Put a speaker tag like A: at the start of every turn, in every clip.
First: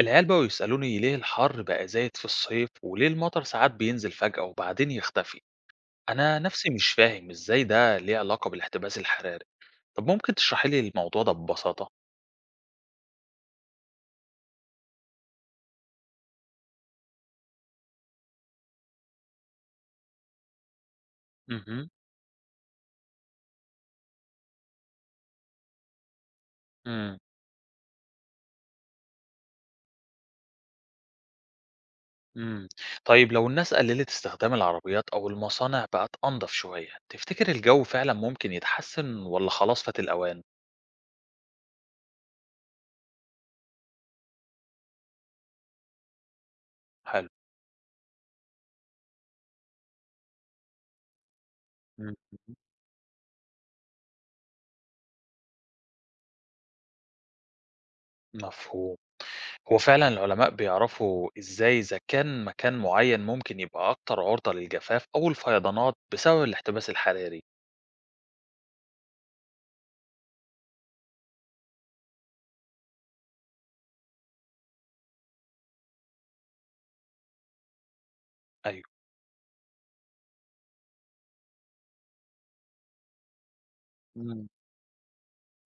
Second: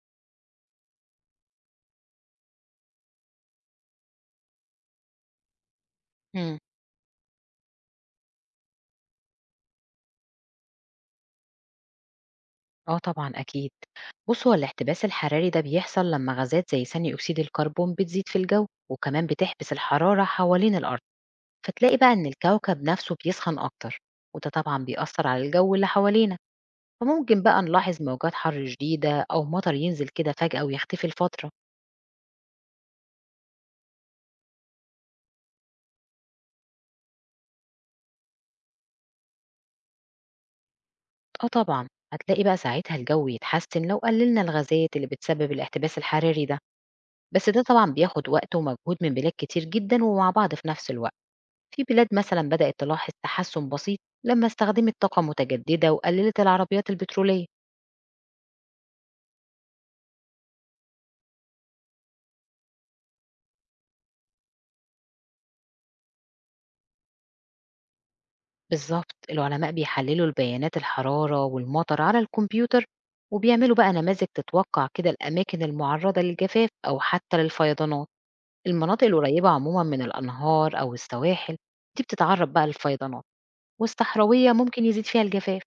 A: العيال بقوا يسألوني ليه الحر بقى زايد في الصيف وليه المطر ساعات بينزل فجأة وبعدين يختفي. أنا
B: إمم.
A: نفسي مش فاهم إزاي ده ليه علاقة بالاحتباس الحراري. طب ممكن تشرحي لي الموضوع ده ببساطة.
B: آه طبعًا أكيد. بُص، هو الاحتباس الحراري ده بيحصل لمّا غازات زي ثاني أكسيد الكربون بتزيد في الجو، وكمان بتحبس الحرارة حوالين الأرض،
A: امم.
B: فتلاقي بقى إن الكوكب نفسه بيسخن أكتر، وده طبعًا بيأثّر على الجو اللي حوالينا،
A: امم.
B: فممكن بقى نلاحظ موجات حر شديدة أو مطر ينزل كده فجأة ويختفي لفترة.
A: امم. طيب لو الناس قللت استخدام العربيات أو المصانع بقت أنظف شوية تفتكر الجو فعلا ممكن يتحسن ولا خلاص فات الأوان؟
B: آه طبعًا، هتلاقي بقى ساعتها الجو يتحسن لو قللنا الغازات اللي بتسبب الاحتباس الحراري ده،
A: حلو.
B: بس ده طبعًا بياخد وقت ومجهود من بلاد كتير جدًا ومع بعض في نفس الوقت. في بلاد
A: مم.
B: مثلا بدأت تلاحظ تحسن بسيط لما استخدمت طاقة متجددة وقللت العربيات البترولية.
A: مفهوم. هو فعلًا العلماء بيعرفوا إزاي إذا كان مكان معيّن ممكن يبقى أكتر عرضة للجفاف أو الفيضانات بسبب الاحتباس الحراري؟
B: بالظبط العلماء بيحللوا البيانات الحرارة والمطر على الكمبيوتر وبيعملوا بقى نماذج تتوقع كده الأماكن المعرضة للجفاف أو حتى للفيضانات.
A: أيوه.
B: المناطق القريبة عموما من الأنهار أو السواحل دي بتتعرض بقى للفيضانات،
A: إمم.
B: والصحراوية ممكن يزيد فيها الجفاف.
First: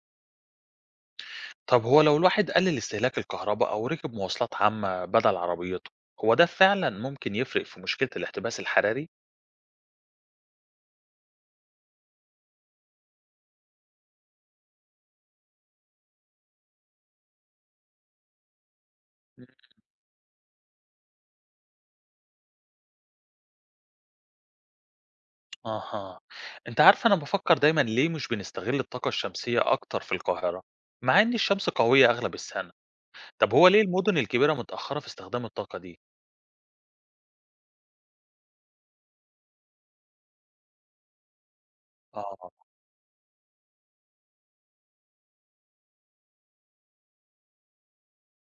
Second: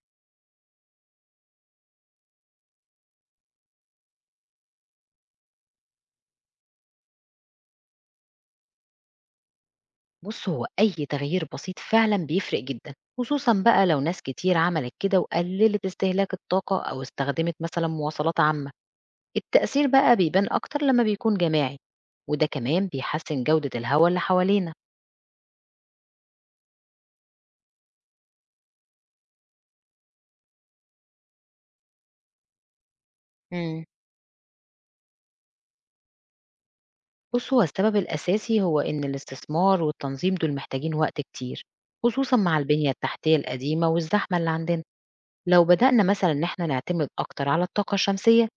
A: طب هو لو الواحد قلل استهلاك الكهرباء أو ركب مواصلات عامة بدل عربيته، هو ده فعلًا ممكن يفرق في مشكلة الاحتباس الحراري؟
B: بُص، هو أي تغيير بسيط فعلًا بيفرق جدًا، خصوصًا بقى لو ناس كتير عملت كده وقللت استهلاك الطاقة أو استخدمت مثلًا مواصلات عامة،
A: إمم.
B: التأثير بقى بيبان أكتر لما بيكون جماعي، وده كمان بيحسن جودة الهوا اللي حوالينا.
A: أها، أنت عارف أنا بافكر دايمًا ليه مش بنستغل الطاقة الشمسية أكتر في القاهرة، مع إن الشمس قوية أغلب السنة، طب هو ليه
B: امم.
A: المدن الكبيرة متأخرة في استخدام الطاقة دي؟
B: بُص، هو السبب الأساسي هو إن الاستثمار والتنظيم دول محتاجين وقت كتير، خصوصًا
A: آه.
B: مع البنية التحتية القديمة والزحمة اللي عندنا. لو بدأنا مثلا إن إحنا نعتمد أكتر على الطاقة الشمسية،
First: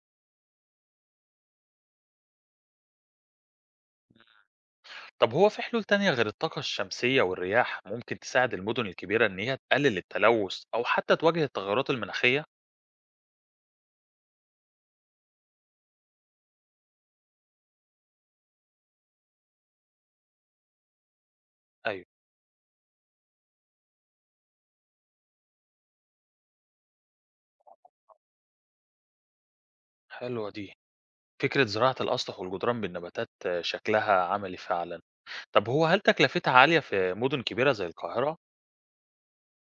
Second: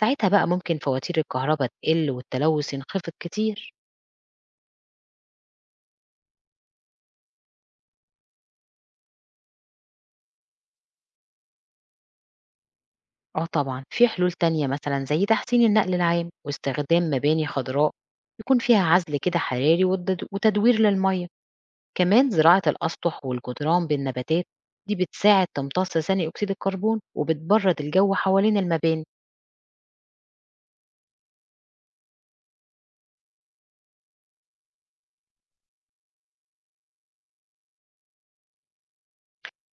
B: ساعتها بقى ممكن فواتير الكهرباء تقل والتلوث ينخفض كتير.
A: طب هو في حلول تانية غير الطاقة الشمسية والرياح ممكن تساعد المدن الكبيرة إن هي تقلل التلوث أو حتى تواجه التغيرات المناخية؟
B: اه طبعا في حلول تانية مثلا زي تحسين النقل العام واستخدام مباني خضراء يكون فيها عزل كده حراري، وتدوير للمية،
A: أيوة.
B: كمان زراعة الأسطح والجدران بالنباتات، دي بتساعد تمتص ثاني أكسيد الكربون وبتبرد الجو حوالين المباني.
A: حلوة دي. فكرة زراعة الأسطح والجدران بالنباتات شكلها عملي فعلا. طب هو هل تكلفتها عالية في مدن كبيرة زي القاهرة؟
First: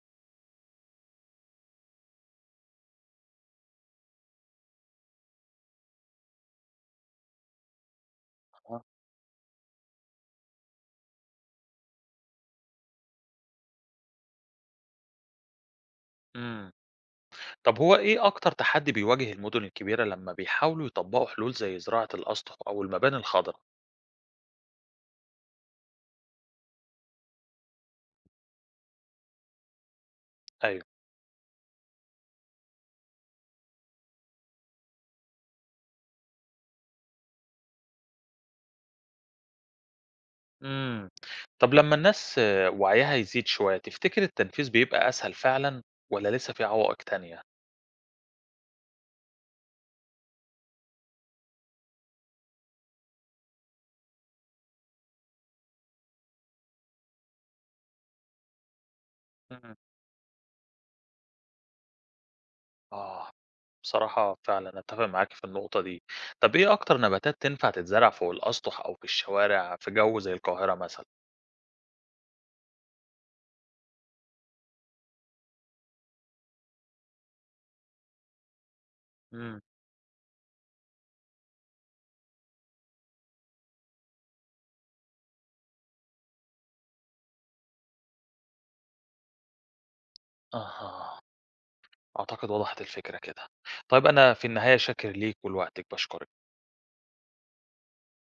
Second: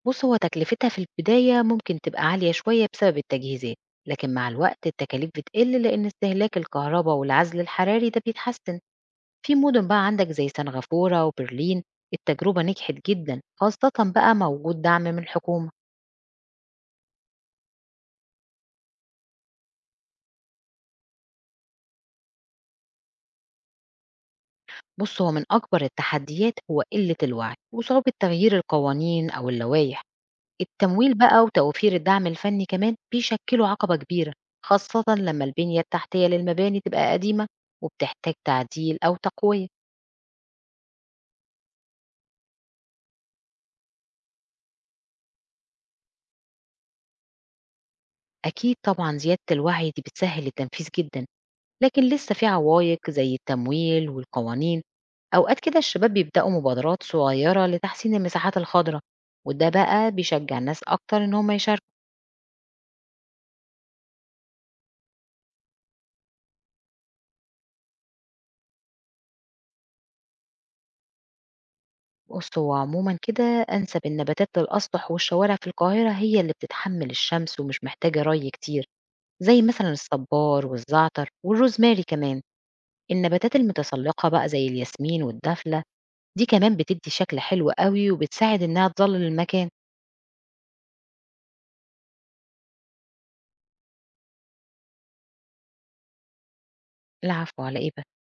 B: بُص، هو تكلفتها في البداية ممكن تبقى عالية شوية بسبب التجهيزات، لكن مع الوقت التكاليف بتقل لإن استهلاك الكهربا والعزل الحراري ده بيتحسن.
A: آه.
B: في مدن بقى عندك زي سنغافورة وبرلين التجربة نجحت جدًا، خاصة بقى مع وجود دعم من الحكومة.
A: مم. طب هو إيه أكتر تحدي بيواجه المدن الكبيرة لما بيحاولوا يطبقوا حلول زي زراعة الأسطح أو المباني الخضراء؟
B: بُص، هو من أكبر التحديات هو قلة الوعي وصعوبة تغيير القوانين أو اللوائح.
A: أيوة.
B: التمويل بقى وتوفير الدعم الفني كمان بيشكلوا عقبة كبيرة، خاصة لما البنية التحتية للمباني تبقى قديمة وبتحتاج تعديل أو تقوية.
A: إمم. طب لمّا الناس وعيها يزيد شوية، تفتكر التنفيذ بيبقى أسهل فعلًا والّا لسه في عوائق تانية؟
B: أكيد طبعًا زيادة الوعي دي بتسهّل التنفيذ جدًا، لكن لسه في عوايق زي التمويل والقوانين، أوقات كده الشباب بيبدأوا مبادرات صغيرة لتحسين المساحات الخضرا، وده
A: إمم.
B: بقى بيشجّع الناس أكتر إن هم يشاركوا.
A: آه. بصراحة فعلًا أتّفق معاك في النقطة دي. طب إيه أكتر نباتات تنفع تتزرع فوق الأسطح أو في الشوارع في جو زي القاهرة مثلًا؟
B: بُص، هو عمومًا كده أنسب النباتات للأسطح والشوارع في القاهرة هي اللي بتتحمّل الشمس ومش محتاجة ري كتير،
A: إمم.
B: زي مثلًا الصبار والزعتر والروزماري كمان. النباتات المتسلقة بقى زي الياسمين والدفلة، دي كمان بتدّي شكل حلو أوي وبتساعد إنها تظلّل المكان.
A: أها. أعتقد وضحت الفكرة كده. طيب أنا في النهاية شاكر ليك ولوقتك، باشكرك.
B: العفو على إيه بس